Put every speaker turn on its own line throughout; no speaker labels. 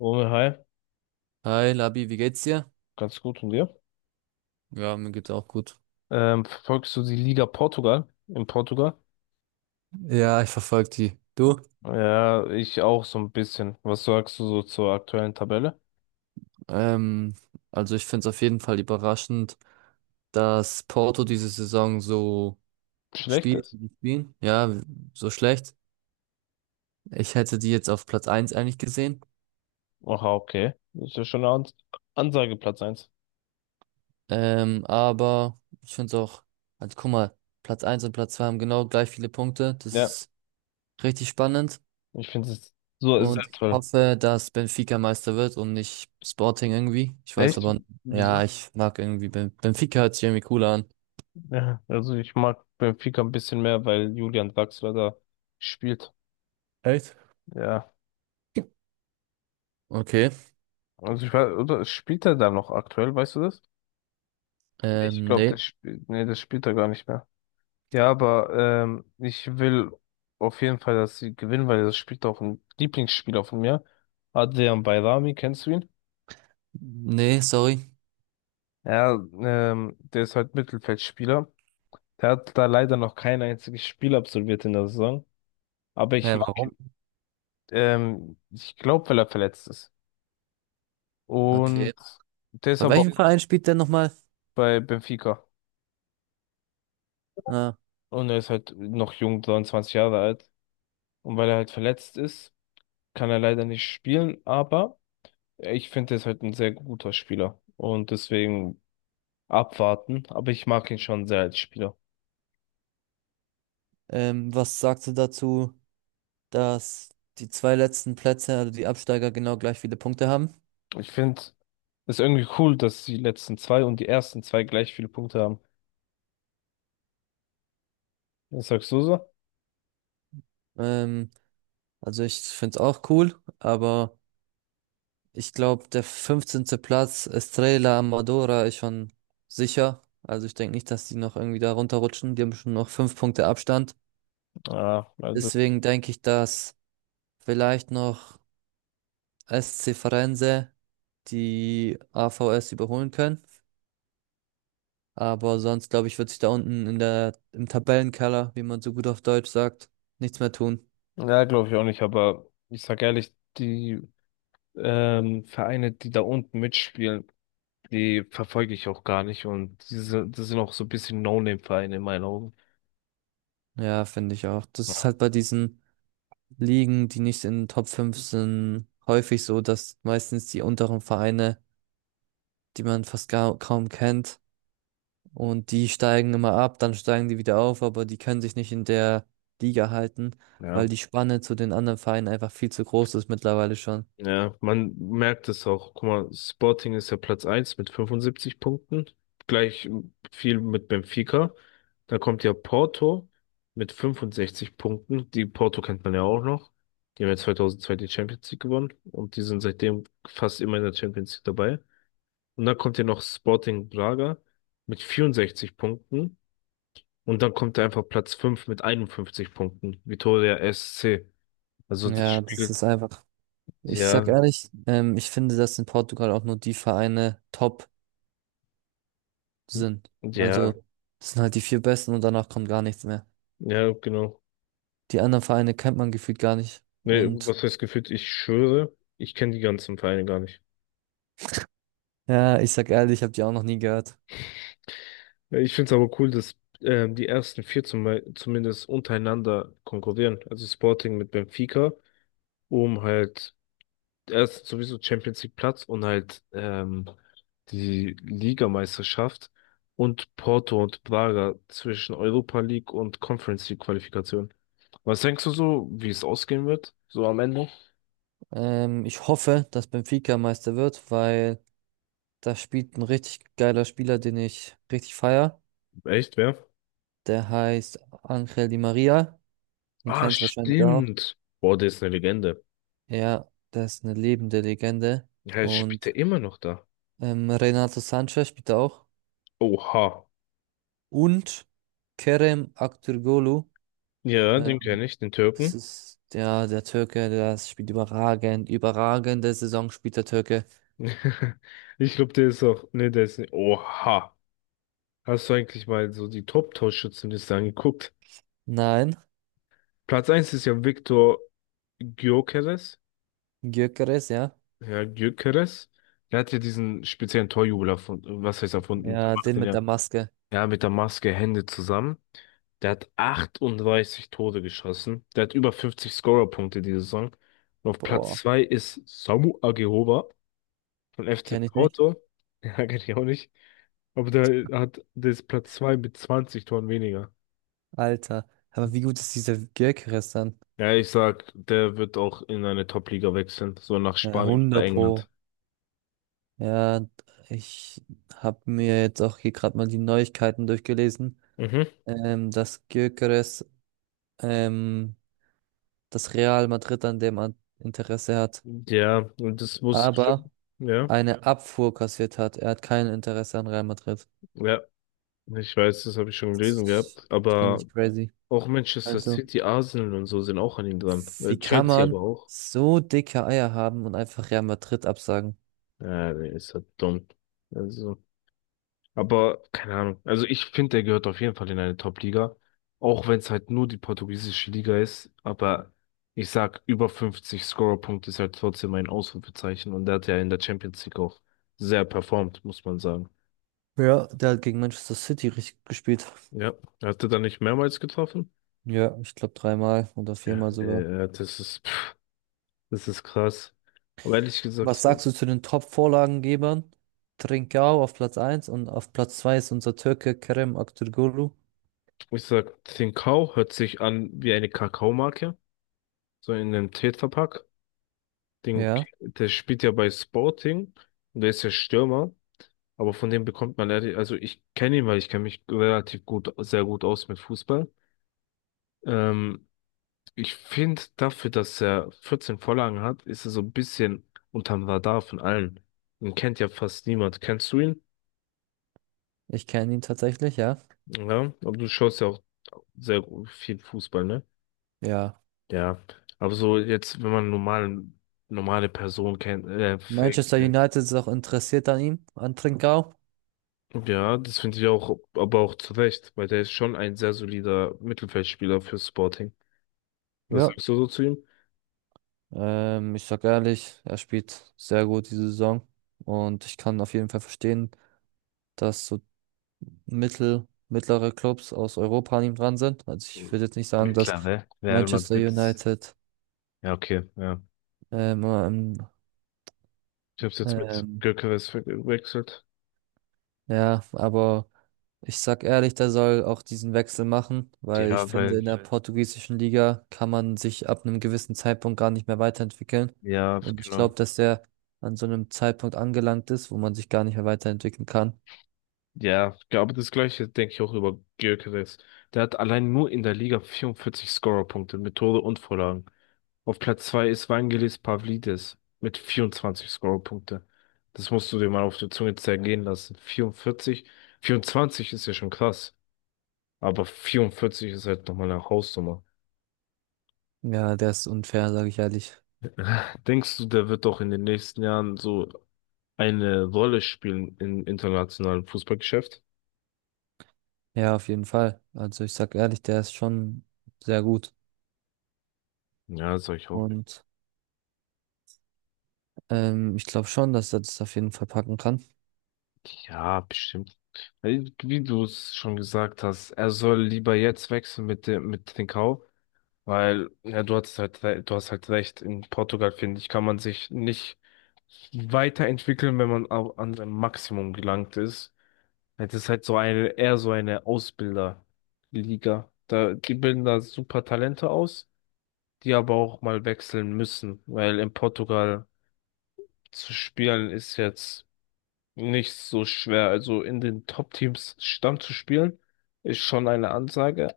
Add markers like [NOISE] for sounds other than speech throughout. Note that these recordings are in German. Romeo, hi,
Hi Labi, wie geht's dir?
ganz gut und dir?
Ja, mir geht's auch gut.
Verfolgst du die Liga Portugal in Portugal?
Ja, ich verfolge die. Du?
Ja, ich auch so ein bisschen. Was sagst du so zur aktuellen Tabelle?
Ähm, also ich finde es auf jeden Fall überraschend, dass Porto diese Saison so
Schlecht
spielt,
ist.
wie sie spielen. Ja, so schlecht. Ich hätte die jetzt auf Platz eins eigentlich gesehen.
Aha, okay. Das ist ja schon eine Ansage, Platz 1.
Aber ich finde es auch, also guck mal, Platz eins und Platz 2 haben genau gleich viele Punkte. Das
Ja,
ist richtig spannend.
ich finde es so ist sehr
Und ich
toll.
hoffe, dass Benfica Meister wird und nicht Sporting irgendwie. Ich weiß
Echt?
aber,
Wieso?
ja, ich mag irgendwie Benfica hört sich irgendwie cooler an.
Ja, also ich mag Benfica ein bisschen mehr, weil Julian Draxler da spielt.
Echt?
Ja,
Okay.
also ich weiß, oder spielt er da noch aktuell, weißt du das? Ich glaube,
Nee.
das spielt, nee, das spielt er gar nicht. Ja, aber ich will auf jeden Fall, dass sie gewinnen, weil das spielt auch ein Lieblingsspieler von mir. Adrian Bayrami, kennst du ihn?
Nee, sorry.
Ja, der ist halt Mittelfeldspieler. Der hat da leider noch kein einziges Spiel absolviert in der Saison. Aber ich
Hä,
mag
warum?
ihn. Ich glaube, weil er verletzt ist. Und
Okay.
der ist
Bei
aber
welchem
auch
Verein spielt der nochmal?
bei Benfica.
Ah,
Und er ist halt noch jung, 23 Jahre alt. Und weil er halt verletzt ist, kann er leider nicht spielen, aber. Ich finde, er ist halt ein sehr guter Spieler und deswegen abwarten, aber ich mag ihn schon sehr als Spieler.
was sagst du dazu, dass die zwei letzten Plätze, also die Absteiger, genau gleich viele Punkte haben?
Ich finde es irgendwie cool, dass die letzten zwei und die ersten zwei gleich viele Punkte haben. Was sagst du so?
Ähm, also ich finde es auch cool, aber. Ich glaube, der fünfzehnte Platz, Estrella Amadora, ist schon sicher. Also ich denke nicht, dass die noch irgendwie da runterrutschen. Die haben schon noch fünf Punkte Abstand.
Ja, also,
Deswegen denke ich, dass vielleicht noch SC Firenze die AVS überholen können. Aber sonst, glaube ich, wird sich da unten im Tabellenkeller, wie man so gut auf Deutsch sagt, nichts mehr tun.
ja, glaube ich auch nicht, aber ich sag ehrlich, die Vereine, die da unten mitspielen, die verfolge ich auch gar nicht und diese, das sind auch so ein bisschen No-Name-Vereine in meinen Augen.
Ja, finde ich auch. Das ist
Ja.
halt bei diesen Ligen, die nicht in den Top 5 sind, häufig so, dass meistens die unteren Vereine die man kaum kennt. Und die steigen immer ab, dann steigen die wieder auf, aber die können sich nicht in der Liga halten, weil
Ja.
die Spanne zu den anderen Vereinen einfach viel zu groß ist mittlerweile schon.
Ja, man merkt es auch. Guck mal, Sporting ist ja Platz eins mit 75 Punkten. Gleich viel mit Benfica. Dann kommt ja Porto mit 65 Punkten. Die Porto kennt man ja auch noch. Die haben ja 2002 die Champions League gewonnen und die sind seitdem fast immer in der Champions League dabei. Und dann kommt ja noch Sporting Braga mit 64 Punkten. Und dann kommt da einfach Platz 5 mit 51 Punkten. Vitória SC. Also das
Ja, das
spiegelt,
ist einfach, ich sag
ja,
ehrlich, ich finde, dass in Portugal auch nur die Vereine top sind. Also,
ja,
das sind halt die vier besten und danach kommt gar nichts mehr.
ja, genau.
Die anderen Vereine kennt man gefühlt gar nicht.
Nee,
Und
was heißt gefühlt? Ich schwöre, ich kenne die ganzen Vereine gar nicht.
ja, ich sag ehrlich, ich habe die auch noch nie gehört.
Ja, ich finde es aber cool, dass die ersten vier zumindest untereinander konkurrieren. Also Sporting mit Benfica, um halt erst sowieso Champions League Platz und halt die Ligameisterschaft und Porto und Braga zwischen Europa League und Conference League Qualifikation. Was denkst du so, wie es ausgehen wird? So am Ende?
Ich hoffe, dass Benfica Meister wird, weil da spielt ein richtig geiler Spieler, den ich richtig feier.
Echt, wer?
Der heißt Ángel Di María. Den
Ah,
kennst du wahrscheinlich auch.
stimmt. Boah, der ist eine Legende.
Ja, der ist eine lebende Legende.
Ja, jetzt spielt
Und
er immer noch da.
Renato Sanchez spielt da auch.
Oha.
Und Kerem Aktürkoğlu.
Ja,
Äh,
den kenne ich, den
Das
Türken.
ist der Türke, der spielt überragend. Überragende Saison spielt der Türke.
[LAUGHS] Ich glaube, der ist auch. Ne, der ist nicht. Oha. Hast du eigentlich mal so die Top-Torschützenliste angeguckt?
Nein,
Platz eins ist ja Viktor Gyökeres.
Gyökeres, ja.
Ja, Gyökeres. Der hat ja diesen speziellen Torjubel erfunden. Was heißt erfunden? Der
Ja,
macht
den
den
mit
ja.
der Maske.
Ja, mit der Maske Hände zusammen. Der hat 38 Tore geschossen. Der hat über 50 Scorerpunkte diese Saison. Und auf Platz
Boah,
2 ist Samu Agehova. Von FC
kenne ich nicht.
Porto? [LAUGHS] Ja, kenn ich auch nicht. Aber der ist Platz 2 mit 20 Toren weniger.
Alter. Aber wie gut ist dieser Gyökeres dann?
Ja, ich sag, der wird auch in eine Top-Liga wechseln, so nach
Ja,
Spanien oder
100 Pro.
England.
Ja, ich habe mir jetzt auch hier gerade mal die Neuigkeiten durchgelesen,
Mhm.
dass Gyökeres ähm, das Real Madrid an Interesse hat,
Ja, und das muss ich schon.
aber
Ja,
eine Ja. Abfuhr kassiert hat. Er hat kein Interesse an Real Madrid.
ja, ich weiß, das habe ich schon gelesen
Das
gehabt.
finde
Aber
ich crazy.
auch Manchester
Also,
City, Arsenal und so sind auch an ihm dran.
wie kann
Chelsea
man
aber auch.
so dicke Eier haben und einfach Real Madrid absagen?
Ja, der ist halt dumm. Also. Aber keine Ahnung. Also ich finde, der gehört auf jeden Fall in eine Top-Liga. Auch wenn es halt nur die portugiesische Liga ist. Aber ich sag, über 50 Scorerpunkte ist halt trotzdem ein Ausrufezeichen. Und der hat ja in der Champions League auch sehr performt, muss man sagen.
Ja, der hat gegen Manchester City richtig gespielt.
Ja, er hatte da nicht mehrmals getroffen.
Ja, ich glaube dreimal oder
Ja,
viermal sogar.
das ist, pff, das ist krass. Aber ehrlich gesagt,
Was
so,
sagst du zu den Top-Vorlagengebern? Trincao auf Platz eins und auf Platz 2 ist unser Türke Kerem Aktürkoğlu.
ich sag, Trincão hört sich an wie eine Kakaomarke, so in einem Tetrapack. Den,
Ja,
Der spielt ja bei Sporting und der ist ja Stürmer, aber von dem bekommt man leider, also ich kenne ihn, weil ich kenne mich relativ gut, sehr gut aus mit Fußball. Ähm, Ich finde dafür, dass er 14 Vorlagen hat, ist er so ein bisschen unterm Radar von allen. Ihn kennt ja fast niemand. Kennst du ihn?
ich kenne ihn tatsächlich, ja.
Ja, aber du schaust ja auch sehr viel Fußball, ne?
Ja.
Ja, aber so jetzt, wenn man normale Person kennt,
Manchester
fake,
United ist auch interessiert an ihm, an Trincao.
ja, das finde ich auch, aber auch zu Recht, weil der ist schon ein sehr solider Mittelfeldspieler für Sporting. Was
Ja.
sagst du so zu ihm?
Ich sag ehrlich, er spielt sehr gut diese Saison und ich kann auf jeden Fall verstehen, dass so mittlere Clubs aus Europa an ihm dran sind. Also ich würde jetzt nicht sagen, dass
Mittlerweile Real
Manchester
Madrid.
United
Ja, okay, ja.
ähm, ähm,
Ich habe jetzt mit
ähm,
Gyökeres verwechselt.
ja, aber ich sag ehrlich, der soll auch diesen Wechsel machen, weil ich
Ja,
finde, in
weil,
der portugiesischen Liga kann man sich ab einem gewissen Zeitpunkt gar nicht mehr weiterentwickeln.
ja,
Und ich
genau.
glaube, dass der an so einem Zeitpunkt angelangt ist, wo man sich gar nicht mehr weiterentwickeln kann.
Ja, aber das Gleiche denke ich auch über Gyökeres. Der hat allein nur in der Liga 44 Scorerpunkte mit Tore und Vorlagen. Auf Platz zwei ist Vangelis Pavlidis mit 24 Scorerpunkte. Das musst du dir mal auf der Zunge zergehen lassen. 44, 24 ist ja schon krass, aber 44 ist halt nochmal eine Hausnummer.
Ja, der ist unfair, sage ich ehrlich.
[LAUGHS] Denkst du, der wird doch in den nächsten Jahren so eine Rolle spielen im internationalen Fußballgeschäft?
Ja, auf jeden Fall. Also ich sag ehrlich, der ist schon sehr gut.
Ja, sag ich auch.
Und ich glaube schon, dass er das auf jeden Fall packen kann.
Ja, bestimmt. Weil, wie du es schon gesagt hast, er soll lieber jetzt wechseln mit dem, mit Trincao. Weil, ja, du hast halt recht, in Portugal, finde ich, kann man sich nicht weiterentwickeln, wenn man an sein Maximum gelangt ist. Es ist halt eher so eine Ausbilderliga. Die bilden da super Talente aus, die aber auch mal wechseln müssen, weil in Portugal zu spielen ist jetzt nicht so schwer. Also in den Top-Teams Stamm zu spielen, ist schon eine Ansage,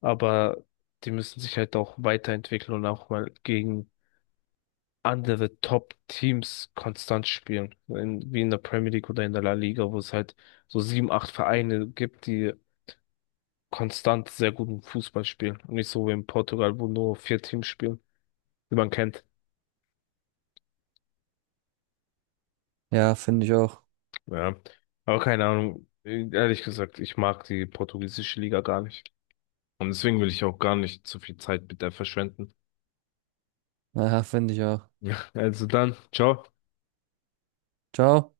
aber die müssen sich halt auch weiterentwickeln und auch mal gegen andere Top-Teams konstant spielen. Wie in der Premier League oder in der La Liga, wo es halt so sieben, acht Vereine gibt, die konstant sehr guten Fußball spielen. Und nicht so wie in Portugal, wo nur vier Teams spielen, die man kennt.
Ja, finde ich auch.
Ja. Aber keine Ahnung. Ehrlich gesagt, ich mag die portugiesische Liga gar nicht. Und deswegen will ich auch gar nicht zu viel Zeit mit der verschwenden. [LAUGHS]
Ja, finde ich auch.
Ja, also dann, ciao.
Ciao.